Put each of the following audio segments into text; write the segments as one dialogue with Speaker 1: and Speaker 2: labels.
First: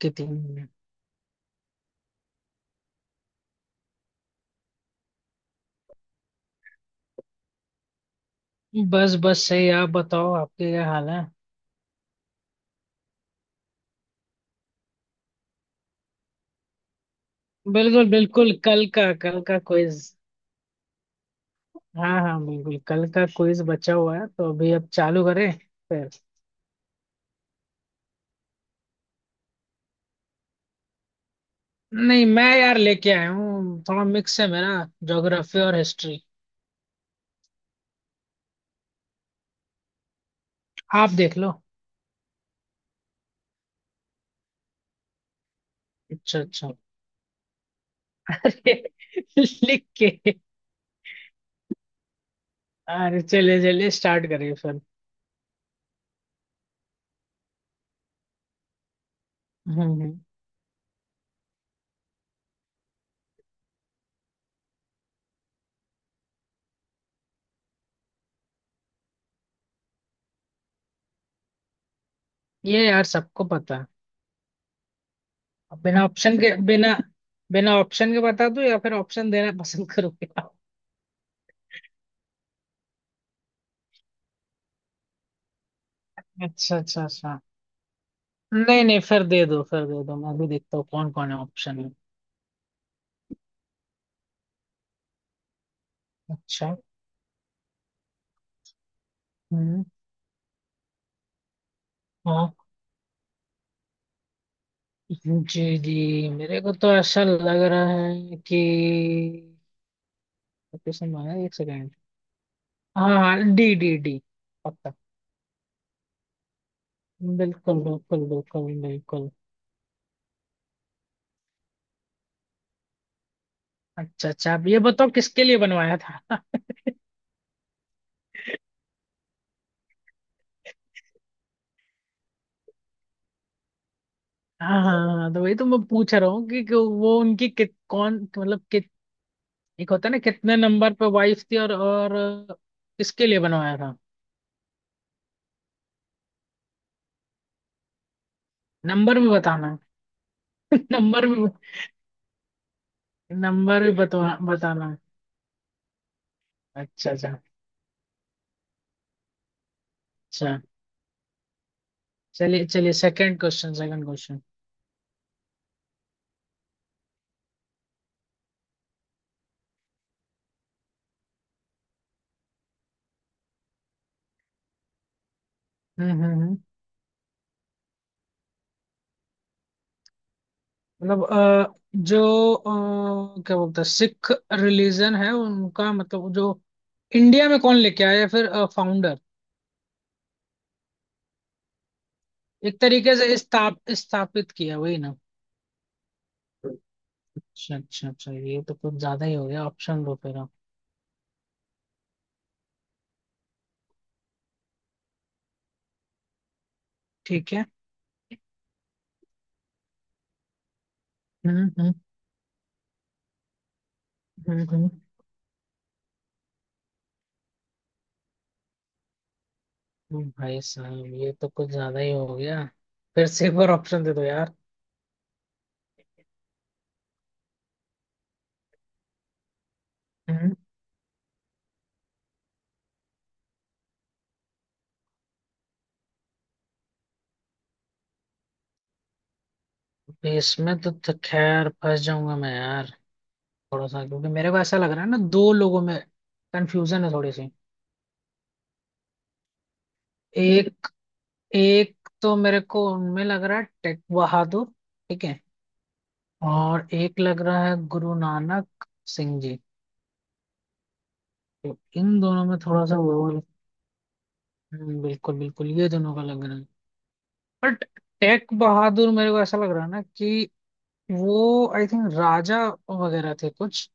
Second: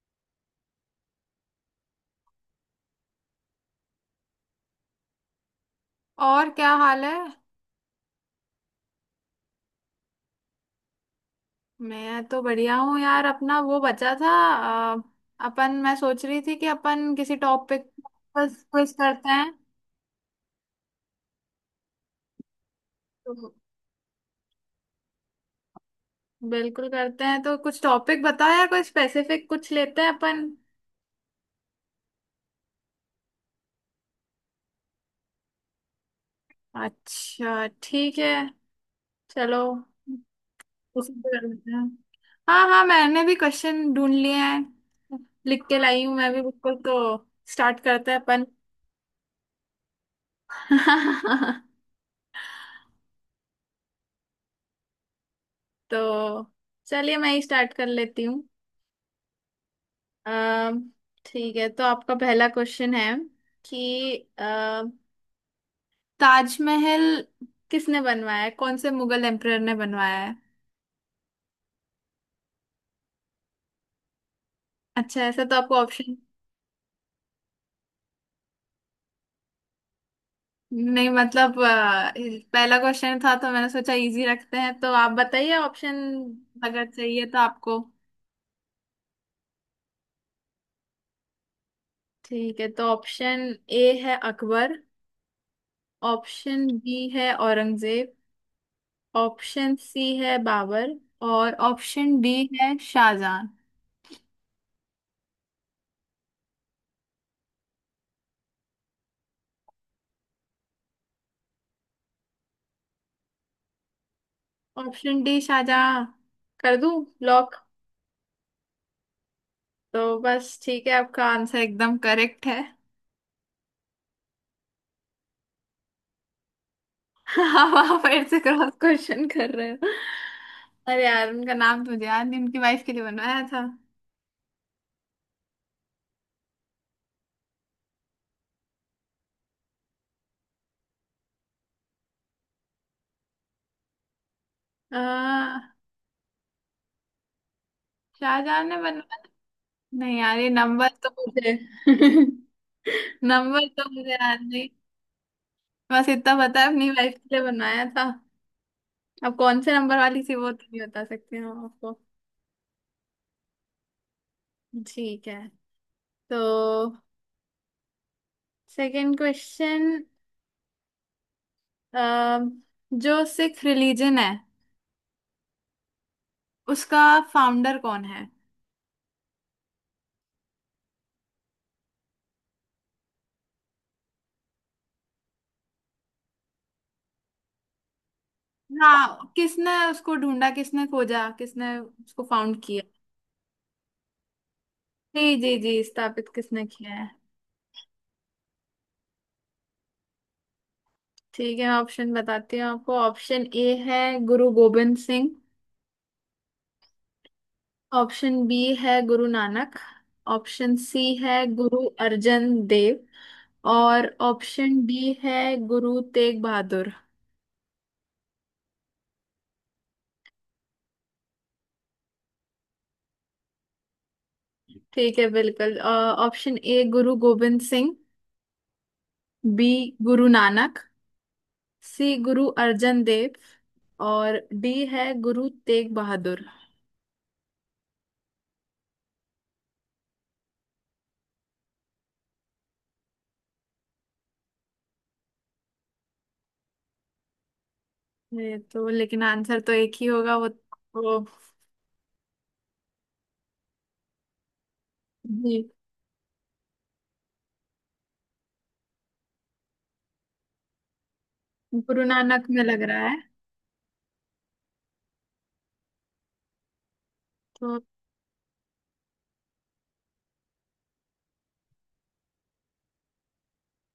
Speaker 1: के तीन मिनट।
Speaker 2: और क्या हाल है।
Speaker 1: बस बस सही। आप बताओ, आपके क्या हाल है?
Speaker 2: मैं तो बढ़िया हूँ यार। अपना वो बचा था। अ, अपन, मैं सोच रही थी कि अपन किसी टॉपिक,
Speaker 1: बिल्कुल बिल्कुल।
Speaker 2: बस
Speaker 1: कल
Speaker 2: क्विज
Speaker 1: का
Speaker 2: करते हैं
Speaker 1: क्विज। हाँ हाँ, बिल्कुल। कल का
Speaker 2: तो।
Speaker 1: क्विज बचा हुआ है तो अभी अब चालू करें फिर।
Speaker 2: बिल्कुल करते हैं, तो कुछ टॉपिक बताओ यार, कोई स्पेसिफिक कुछ लेते हैं अपन।
Speaker 1: नहीं, मैं यार लेके आया हूँ, थोड़ा मिक्स है मेरा। ज्योग्राफी और हिस्ट्री।
Speaker 2: अच्छा ठीक है। चलो,
Speaker 1: आप
Speaker 2: उसी पे
Speaker 1: देख
Speaker 2: कर
Speaker 1: लो।
Speaker 2: लेते हैं। हाँ हाँ, मैंने भी क्वेश्चन ढूंढ लिए हैं। लिख के लाई हूँ मैं
Speaker 1: अच्छा
Speaker 2: भी
Speaker 1: अच्छा।
Speaker 2: बिल्कुल। तो स्टार्ट करते हैं अपन।
Speaker 1: लिख के। अरे, चलिए चलिए, स्टार्ट करिए फिर।
Speaker 2: तो चलिए, मैं ही स्टार्ट कर लेती।
Speaker 1: हम्म हम्म।
Speaker 2: अम, ठीक है, तो आपका पहला क्वेश्चन है कि ताजमहल किसने बनवाया है, कौन से मुगल एम्परर ने बनवाया है।
Speaker 1: ये यार सबको पता है।
Speaker 2: अच्छा, ऐसा तो आपको
Speaker 1: अब बिना
Speaker 2: ऑप्शन।
Speaker 1: ऑप्शन के, बिना बिना ऑप्शन के बता दूं या फिर ऑप्शन देना पसंद करूंगा।
Speaker 2: नहीं मतलब, पहला क्वेश्चन था तो मैंने सोचा इजी रखते हैं, तो आप बताइए ऑप्शन
Speaker 1: अच्छा
Speaker 2: अगर
Speaker 1: अच्छा
Speaker 2: चाहिए तो
Speaker 1: अच्छा।
Speaker 2: आपको।
Speaker 1: नहीं नहीं, फिर दे दो। मैं भी देखता हूँ कौन कौन है ऑप्शन में।
Speaker 2: ठीक है, तो ऑप्शन ए है अकबर, ऑप्शन
Speaker 1: अच्छा।
Speaker 2: बी है औरंगजेब, ऑप्शन
Speaker 1: हम्म।
Speaker 2: सी है बाबर, और ऑप्शन डी
Speaker 1: हाँ,
Speaker 2: है शाहजहां।
Speaker 1: जी जी, मेरे को तो ऐसा लग रहा है कि लोकेशन मांगा। एक सेकेंड। हाँ हाँ, डी डी डी, पक्का।
Speaker 2: ऑप्शन डी शाहजहां कर दूं लॉक।
Speaker 1: बिल्कुल बिल्कुल बिल्कुल बिल्कुल।
Speaker 2: तो बस ठीक है, आपका आंसर एकदम करेक्ट है।
Speaker 1: अच्छा अच्छा, अब ये बताओ किसके लिए बनवाया था।
Speaker 2: अब आप फिर से क्रॉस क्वेश्चन कर रहे हो। अरे यार, उनका नाम तो मुझे याद नहीं, उनकी वाइफ के लिए बनवाया था।
Speaker 1: हाँ हाँ हाँ, तो वही तो मैं पूछ रहा हूँ कि वो उनकी कित कौन मतलब कित एक होता है ना कितने नंबर पे वाइफ थी, और किसके लिए बनवाया।
Speaker 2: आ, शाहजहां ने बनवाया।
Speaker 1: नंबर भी बताना है?
Speaker 2: नहीं यार, ये नंबर तो
Speaker 1: नंबर भी
Speaker 2: मुझे नंबर
Speaker 1: नंबर
Speaker 2: तो
Speaker 1: भी
Speaker 2: मुझे
Speaker 1: बतवा
Speaker 2: याद नहीं।
Speaker 1: बताना है।
Speaker 2: बस इतना पता है, अपनी
Speaker 1: अच्छा
Speaker 2: वाइफ
Speaker 1: अच्छा
Speaker 2: के लिए बनवाया था। अब कौन से नंबर वाली थी वो
Speaker 1: अच्छा,
Speaker 2: तो नहीं बता सकते हम आपको।
Speaker 1: चलिए चलिए, सेकंड क्वेश्चन, सेकंड क्वेश्चन।
Speaker 2: ठीक है, तो सेकंड क्वेश्चन, अ, जो सिख रिलीजन है
Speaker 1: हम्म हम्म हम्म।
Speaker 2: उसका फाउंडर कौन है।
Speaker 1: मतलब जो क्या बोलते हैं, सिख रिलीजन है उनका, मतलब जो इंडिया में कौन लेके आया या फिर फाउंडर।
Speaker 2: हाँ, किसने उसको ढूंढा, किसने खोजा, किसने उसको फाउंड
Speaker 1: एक
Speaker 2: किया।
Speaker 1: तरीके से स्थापित किया, वही ना।
Speaker 2: जी जी जी, स्थापित किसने किया है।
Speaker 1: अच्छा अच्छा अच्छा, ये तो कुछ ज्यादा ही हो गया। ऑप्शन दो फिर आप।
Speaker 2: ठीक है, ऑप्शन बताती हूँ आपको। ऑप्शन ए है गुरु गोबिंद सिंह,
Speaker 1: ठीक है।
Speaker 2: ऑप्शन बी है गुरु नानक, ऑप्शन सी है
Speaker 1: हम्म
Speaker 2: गुरु
Speaker 1: हम्म
Speaker 2: अर्जन देव, और ऑप्शन
Speaker 1: हम्म।
Speaker 2: डी है गुरु तेग बहादुर।
Speaker 1: भाई साहब, ये तो कुछ ज्यादा ही हो गया। फिर से एक बार ऑप्शन दे दो यार।
Speaker 2: ठीक है बिल्कुल। Option A Guru Gobind Singh, B Guru
Speaker 1: हम्म।
Speaker 2: नानक, सी गुरु अर्जन देव, और डी है गुरु तेग बहादुर।
Speaker 1: इसमें तो खैर फंस जाऊंगा मैं यार। थोड़ा सा, क्योंकि मेरे को ऐसा लग रहा है ना, दो लोगों में कंफ्यूजन है थोड़ी सी।
Speaker 2: ये तो लेकिन आंसर तो एक ही होगा। वो
Speaker 1: एक
Speaker 2: वो
Speaker 1: एक तो मेरे को उनमें लग रहा है टेक बहादुर। ठीक है।
Speaker 2: जी,
Speaker 1: और एक लग रहा है गुरु नानक सिंह जी। तो
Speaker 2: गुरु
Speaker 1: इन दोनों
Speaker 2: नानक
Speaker 1: में
Speaker 2: में लग
Speaker 1: थोड़ा सा
Speaker 2: रहा
Speaker 1: वो।
Speaker 2: है
Speaker 1: बिल्कुल बिल्कुल, ये दोनों का लग रहा है।
Speaker 2: तो।
Speaker 1: बट टेक बहादुर मेरे को ऐसा लग रहा है ना कि वो आई थिंक राजा वगैरह थे कुछ।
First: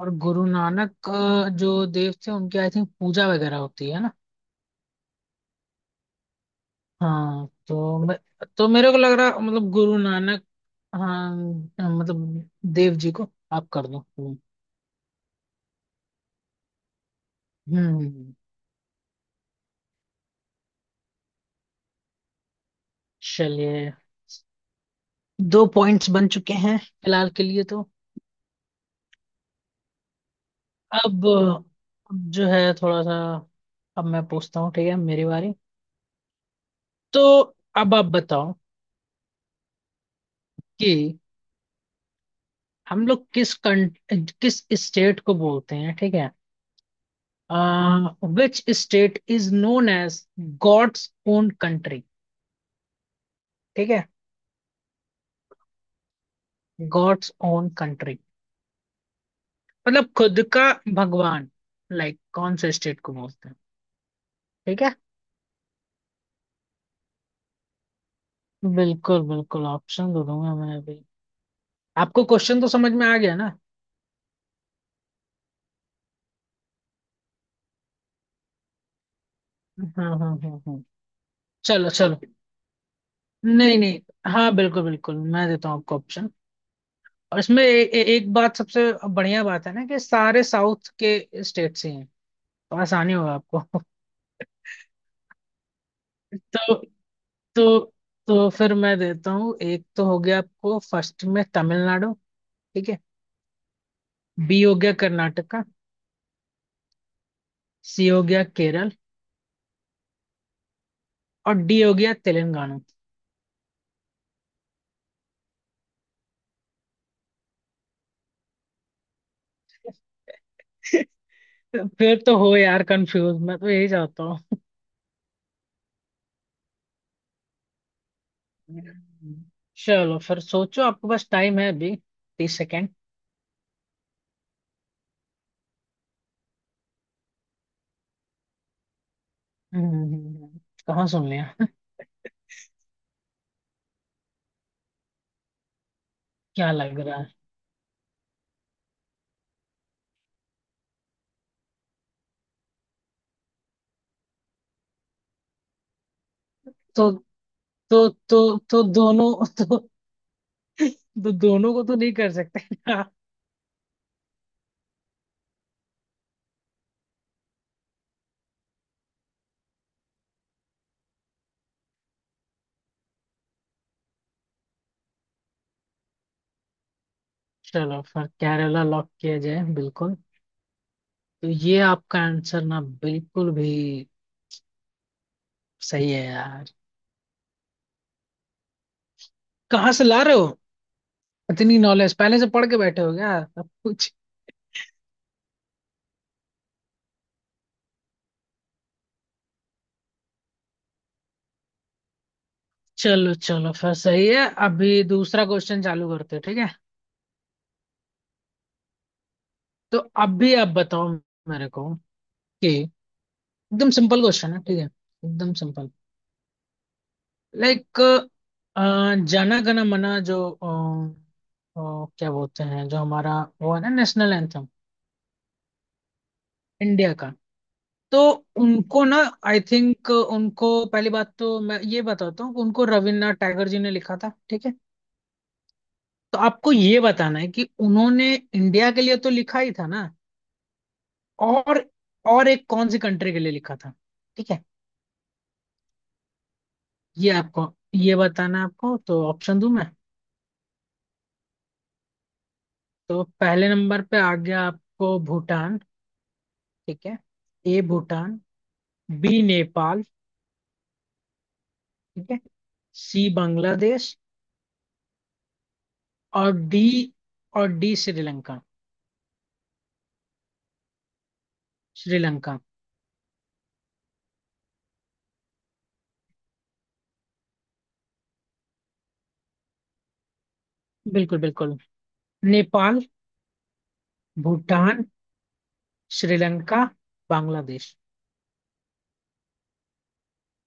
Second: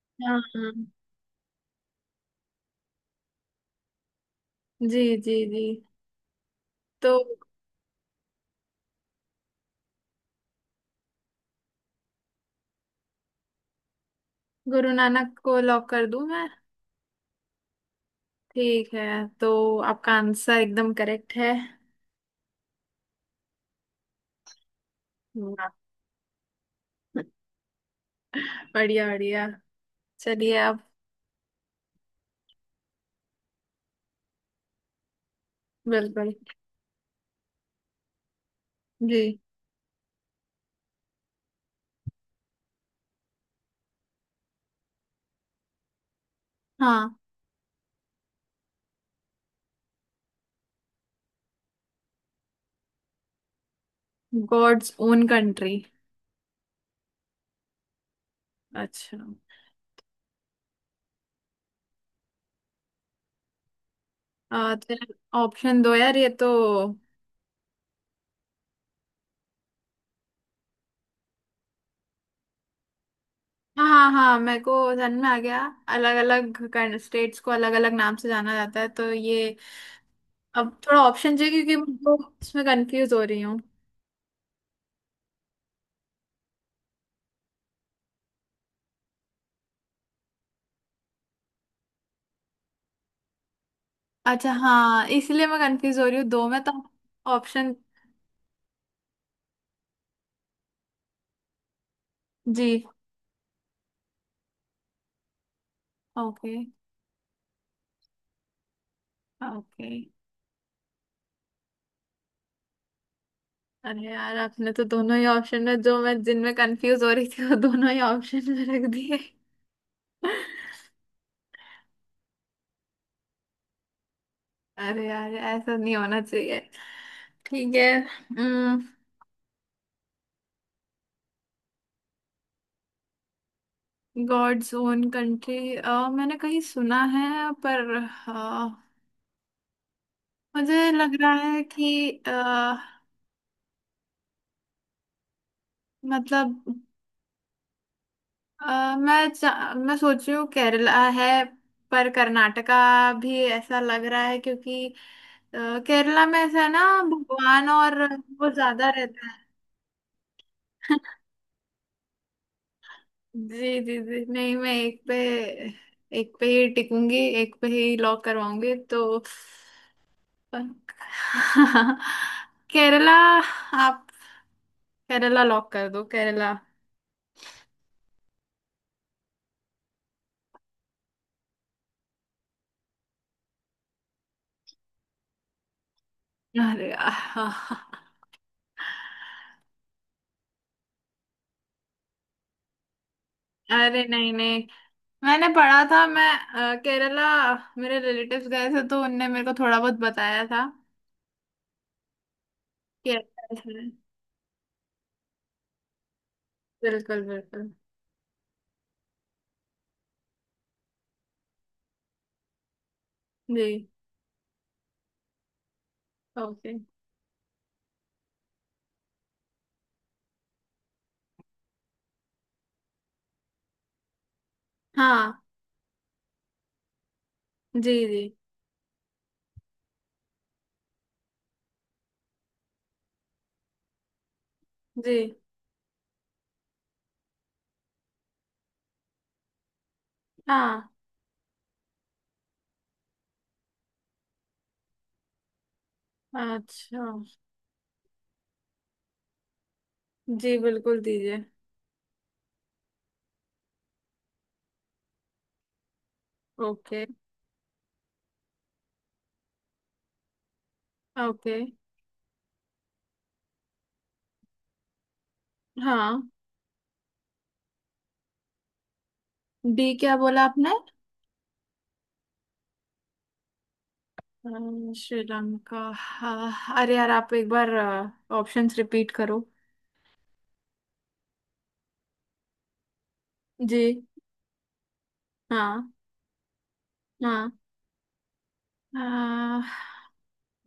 Speaker 1: और
Speaker 2: हाँ
Speaker 1: गुरु
Speaker 2: हाँ,
Speaker 1: नानक जो देव थे, उनकी आई थिंक पूजा वगैरह होती है ना।
Speaker 2: जी जी जी। तो
Speaker 1: हाँ तो मैं, तो मेरे को लग रहा, मतलब गुरु नानक। हाँ, मतलब देव जी को आप कर दो। हम्म।
Speaker 2: गुरु नानक को लॉक कर दूं मैं।
Speaker 1: हम्म,
Speaker 2: ठीक है, तो आपका आंसर एकदम करेक्ट है।
Speaker 1: चलिए, दो
Speaker 2: वाह,
Speaker 1: पॉइंट्स बन चुके हैं फिलहाल के लिए तो।
Speaker 2: बढ़िया बढ़िया। चलिए आप।
Speaker 1: अब अब जो है थोड़ा सा। अब मैं पूछता हूँ, ठीक है, मेरी बारी।
Speaker 2: बिल्कुल।
Speaker 1: तो अब आप बताओ
Speaker 2: जी
Speaker 1: कि हम लोग किस स्टेट को बोलते हैं, ठीक है।
Speaker 2: हाँ।
Speaker 1: Which state is known as god's own country. ठीक है।
Speaker 2: God's own country.
Speaker 1: God's own country.
Speaker 2: अच्छा।
Speaker 1: मतलब खुद का भगवान, लाइक like, कौन से स्टेट को बोलते हैं? ठीक
Speaker 2: तो
Speaker 1: है,
Speaker 2: ऑप्शन दो यार ये तो।
Speaker 1: बिल्कुल बिल्कुल। ऑप्शन दे दूंगा मैं अभी। आपको क्वेश्चन तो समझ में आ गया ना?
Speaker 2: हाँ हाँ हाँ, मेरे को सन में आ गया। अलग अलग स्टेट्स को अलग अलग नाम से जाना जाता है तो ये।
Speaker 1: हाँ हाँ हाँ
Speaker 2: अब
Speaker 1: हाँ।
Speaker 2: थोड़ा ऑप्शन चाहिए क्योंकि
Speaker 1: चलो
Speaker 2: मैं
Speaker 1: चलो।
Speaker 2: दो इसमें कंफ्यूज हो रही हूँ।
Speaker 1: नहीं नहीं। हाँ बिल्कुल बिल्कुल, मैं देता हूँ आपको ऑप्शन। और इसमें ए, ए, एक बात सबसे बढ़िया बात है ना कि सारे साउथ के स्टेट से, तो आसानी होगा आपको।
Speaker 2: अच्छा हाँ, इसलिए मैं कंफ्यूज हो रही हूँ दो में तो।
Speaker 1: तो
Speaker 2: ऑप्शन।
Speaker 1: तो तो फिर मैं देता हूँ, एक तो हो गया आपको फर्स्ट में, तमिलनाडु।
Speaker 2: जी।
Speaker 1: ठीक है। बी हो गया कर्नाटका।
Speaker 2: ओके।
Speaker 1: सी हो गया केरल।
Speaker 2: ओके।
Speaker 1: और डी हो गया तेलंगाना।
Speaker 2: अरे यार, आपने तो दोनों ही ऑप्शन में जो मैं जिनमें कंफ्यूज हो रही थी वो दोनों ही ऑप्शन में रख दिए।
Speaker 1: फिर तो हो यार कंफ्यूज, मैं तो यही चाहता हूँ।
Speaker 2: अरे यार, ऐसा नहीं होना चाहिए। ठीक है।
Speaker 1: हम्म, चलो फिर सोचो, आपके पास टाइम है अभी। 30 सेकेंड।
Speaker 2: गॉड्स ओन कंट्री मैंने कहीं सुना है, पर
Speaker 1: हम्म।
Speaker 2: मुझे
Speaker 1: कहाँ
Speaker 2: लग
Speaker 1: सुन
Speaker 2: रहा है
Speaker 1: लिया?
Speaker 2: कि मतलब,
Speaker 1: क्या लग रहा है?
Speaker 2: मैं सोच रही हूँ केरला है, पर कर्नाटका भी ऐसा लग रहा है क्योंकि अ, केरला में ऐसा है ना,
Speaker 1: तो
Speaker 2: भगवान और
Speaker 1: तो
Speaker 2: वो
Speaker 1: तो तो
Speaker 2: ज्यादा रहता
Speaker 1: दोनों
Speaker 2: है।
Speaker 1: तो, तो दोनों को तो नहीं कर सकते।
Speaker 2: जी जी जी। नहीं मैं एक पे ही टिकूंगी, एक पे ही लॉक करवाऊंगी तो। केरला। आप केरला लॉक कर दो, केरला।
Speaker 1: चलो फिर, केरला लॉक किया जाए, बिल्कुल। तो ये आपका आंसर ना बिल्कुल भी सही है यार।
Speaker 2: अरे आह,
Speaker 1: कहाँ से ला रहे हो इतनी नॉलेज? पहले से पढ़ के बैठे हो क्या अब
Speaker 2: अरे
Speaker 1: कुछ?
Speaker 2: नहीं नहीं, मैंने पढ़ा था मैं। केरला, मेरे रिलेटिव्स गए थे तो उनने मेरे को थोड़ा बहुत बताया था कि
Speaker 1: चलो
Speaker 2: ऐसा
Speaker 1: चलो,
Speaker 2: ऐसा है।
Speaker 1: फिर सही है। अभी दूसरा क्वेश्चन चालू करते हैं, ठीक है।
Speaker 2: बिल्कुल बिल्कुल।
Speaker 1: तो अभी आप बताओ मेरे को कि
Speaker 2: जी।
Speaker 1: एकदम सिंपल क्वेश्चन है, ठीक है, एकदम simple.
Speaker 2: Okay.
Speaker 1: Like, Jana Gana मना जो अ, क्या बोलते हैं, जो हमारा वो है ना, नेशनल एंथम,
Speaker 2: हाँ।
Speaker 1: इंडिया का।
Speaker 2: जी जी
Speaker 1: तो उनको ना आई थिंक उनको पहली बात तो मैं ये बताता हूँ कि उनको रविन्द्रनाथ टैगोर जी ने लिखा था। ठीक है।
Speaker 2: जी।
Speaker 1: तो आपको ये बताना है कि उन्होंने इंडिया के लिए तो लिखा ही था ना,
Speaker 2: हाँ।
Speaker 1: और और एक कौन सी कंट्री के लिए लिखा था। ठीक है।
Speaker 2: अच्छा।
Speaker 1: ये आपको ये बताना है आपको। तो ऑप्शन दूं मैं?
Speaker 2: जी बिल्कुल दीजिए।
Speaker 1: तो पहले नंबर पे आ गया आपको भूटान।
Speaker 2: ओके।
Speaker 1: ठीक है। A Bhutan. B Nepal.
Speaker 2: Okay.
Speaker 1: ठीक है। सी बांग्लादेश।
Speaker 2: हाँ।
Speaker 1: और डी। और डी श्रीलंका।
Speaker 2: डी क्या बोला आपने।
Speaker 1: श्रीलंका।
Speaker 2: श्रीलंका हाँ, अरे यार आप एक बार ऑप्शंस रिपीट करो।
Speaker 1: बिल्कुल बिल्कुल। नेपाल,
Speaker 2: जी।
Speaker 1: भूटान,
Speaker 2: हाँ।
Speaker 1: श्रीलंका,
Speaker 2: हाँ।
Speaker 1: बांग्लादेश।
Speaker 2: आ,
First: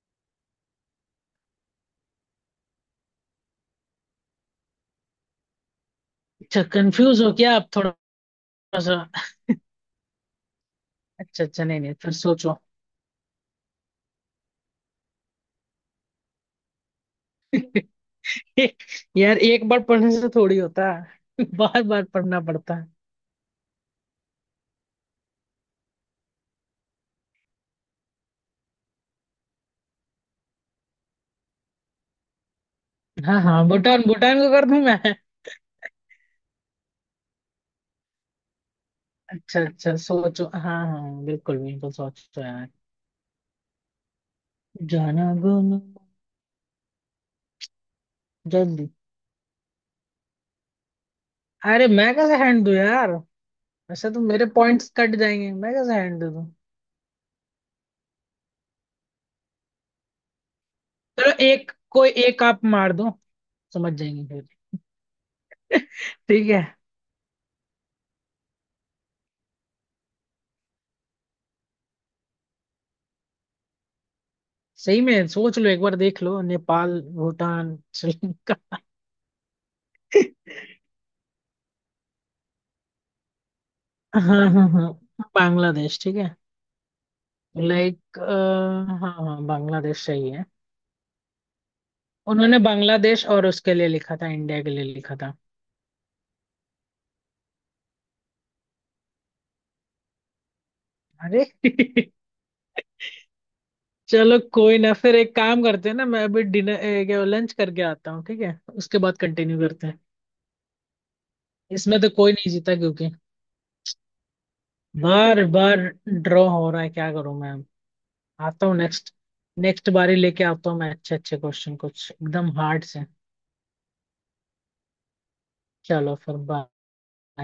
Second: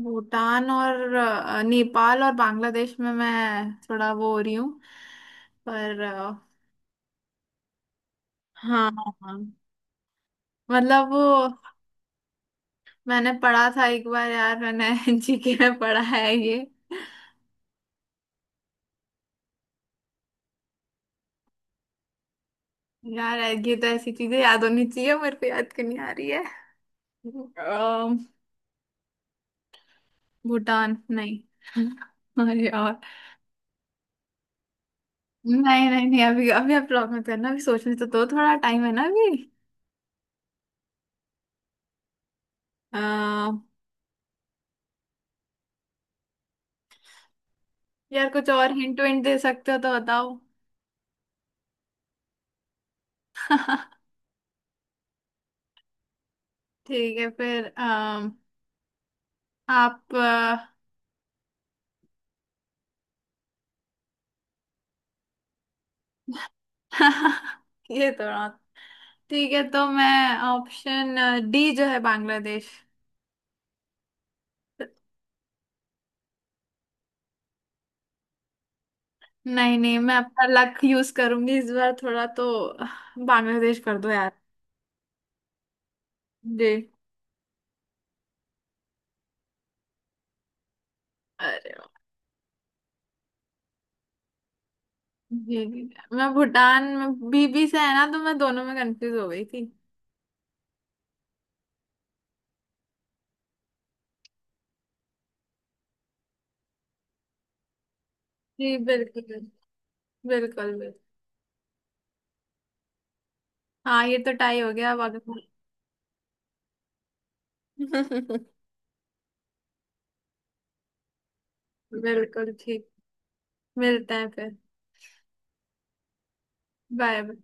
Speaker 2: भूटान और नेपाल और बांग्लादेश में मैं थोड़ा वो हो रही हूँ, पर आ।
Speaker 1: अच्छा, कंफ्यूज हो क्या आप थोड़ा
Speaker 2: हाँ।
Speaker 1: सा?
Speaker 2: हाँ। मतलब वो,
Speaker 1: अच्छा अच्छा, नहीं नहीं, फिर सोचो।
Speaker 2: मैंने पढ़ा था एक बार यार, मैंने जीके में पढ़ा है ये
Speaker 1: यार, एक बार पढ़ने से थोड़ी होता है। बार बार पढ़ना पड़ता है।
Speaker 2: यार। ये तो ऐसी चीजें याद होनी चाहिए, मेरे को याद क्यों नहीं आ रही है। आ, भूटान नहीं। अरे यार,
Speaker 1: हाँ हाँ, भूटान, भूटान को कर दूं मैं?
Speaker 2: नहीं नहीं नहीं, अभी अभी आप लॉक मत करना, अभी सोचने तो दो, थोड़ा टाइम है ना अभी।
Speaker 1: अच्छा अच्छा, सोचो। हाँ, हाँ बिल्कुल बिल्कुल सोचो यार।
Speaker 2: आ,
Speaker 1: जाना गुनो।
Speaker 2: यार कुछ और
Speaker 1: जल्दी।
Speaker 2: हिंट विंट दे सकते हो तो बताओ।
Speaker 1: अरे, मैं कैसे हैंड दूं यार? वैसे तो मेरे पॉइंट्स कट जाएंगे, मैं कैसे हैंड दे दूं?
Speaker 2: ठीक है फिर। आप अ।
Speaker 1: चलो, एक कोई एक आप मार दो, समझ जाएंगे फिर। ठीक है।
Speaker 2: ये तो रहा। ठीक है, तो मैं ऑप्शन डी जो है बांग्लादेश।
Speaker 1: सही में सोच लो, एक बार देख लो। नेपाल, भूटान, श्रीलंका।
Speaker 2: नहीं नहीं, मैं अपना लक यूज करूंगी इस बार थोड़ा तो। बांग्लादेश कर दो यार।
Speaker 1: हाँ हाँ हाँ, बांग्लादेश, ठीक है।
Speaker 2: जी।
Speaker 1: लाइक, हाँ हाँ बांग्लादेश सही है।
Speaker 2: अरे,
Speaker 1: उन्होंने बांग्लादेश, और उसके लिए लिखा था, इंडिया के लिए लिखा था।
Speaker 2: जी जी, मैं भूटान में बीबी से है ना, तो मैं दोनों में कंफ्यूज हो गई थी।
Speaker 1: अरे। चलो कोई ना, फिर एक काम करते हैं ना, मैं अभी डिनर क्या लंच करके आता हूँ, ठीक है,
Speaker 2: जी
Speaker 1: उसके बाद
Speaker 2: बिल्कुल,
Speaker 1: कंटिन्यू करते हैं।
Speaker 2: बिल्कुल बिल्कुल।
Speaker 1: इसमें तो कोई नहीं जीता, क्योंकि
Speaker 2: हाँ ये तो टाई हो गया अब अगर।
Speaker 1: बार बार ड्रॉ हो रहा है, क्या करूं मैं? आता हूँ नेक्स्ट, नेक्स्ट बारी लेके आता हूँ मैं अच्छे अच्छे क्वेश्चन कुछ एकदम
Speaker 2: बिल्कुल
Speaker 1: हार्ड
Speaker 2: ठीक,
Speaker 1: से।
Speaker 2: मिलते हैं फिर।
Speaker 1: चलो फिर, बाय।
Speaker 2: बाय।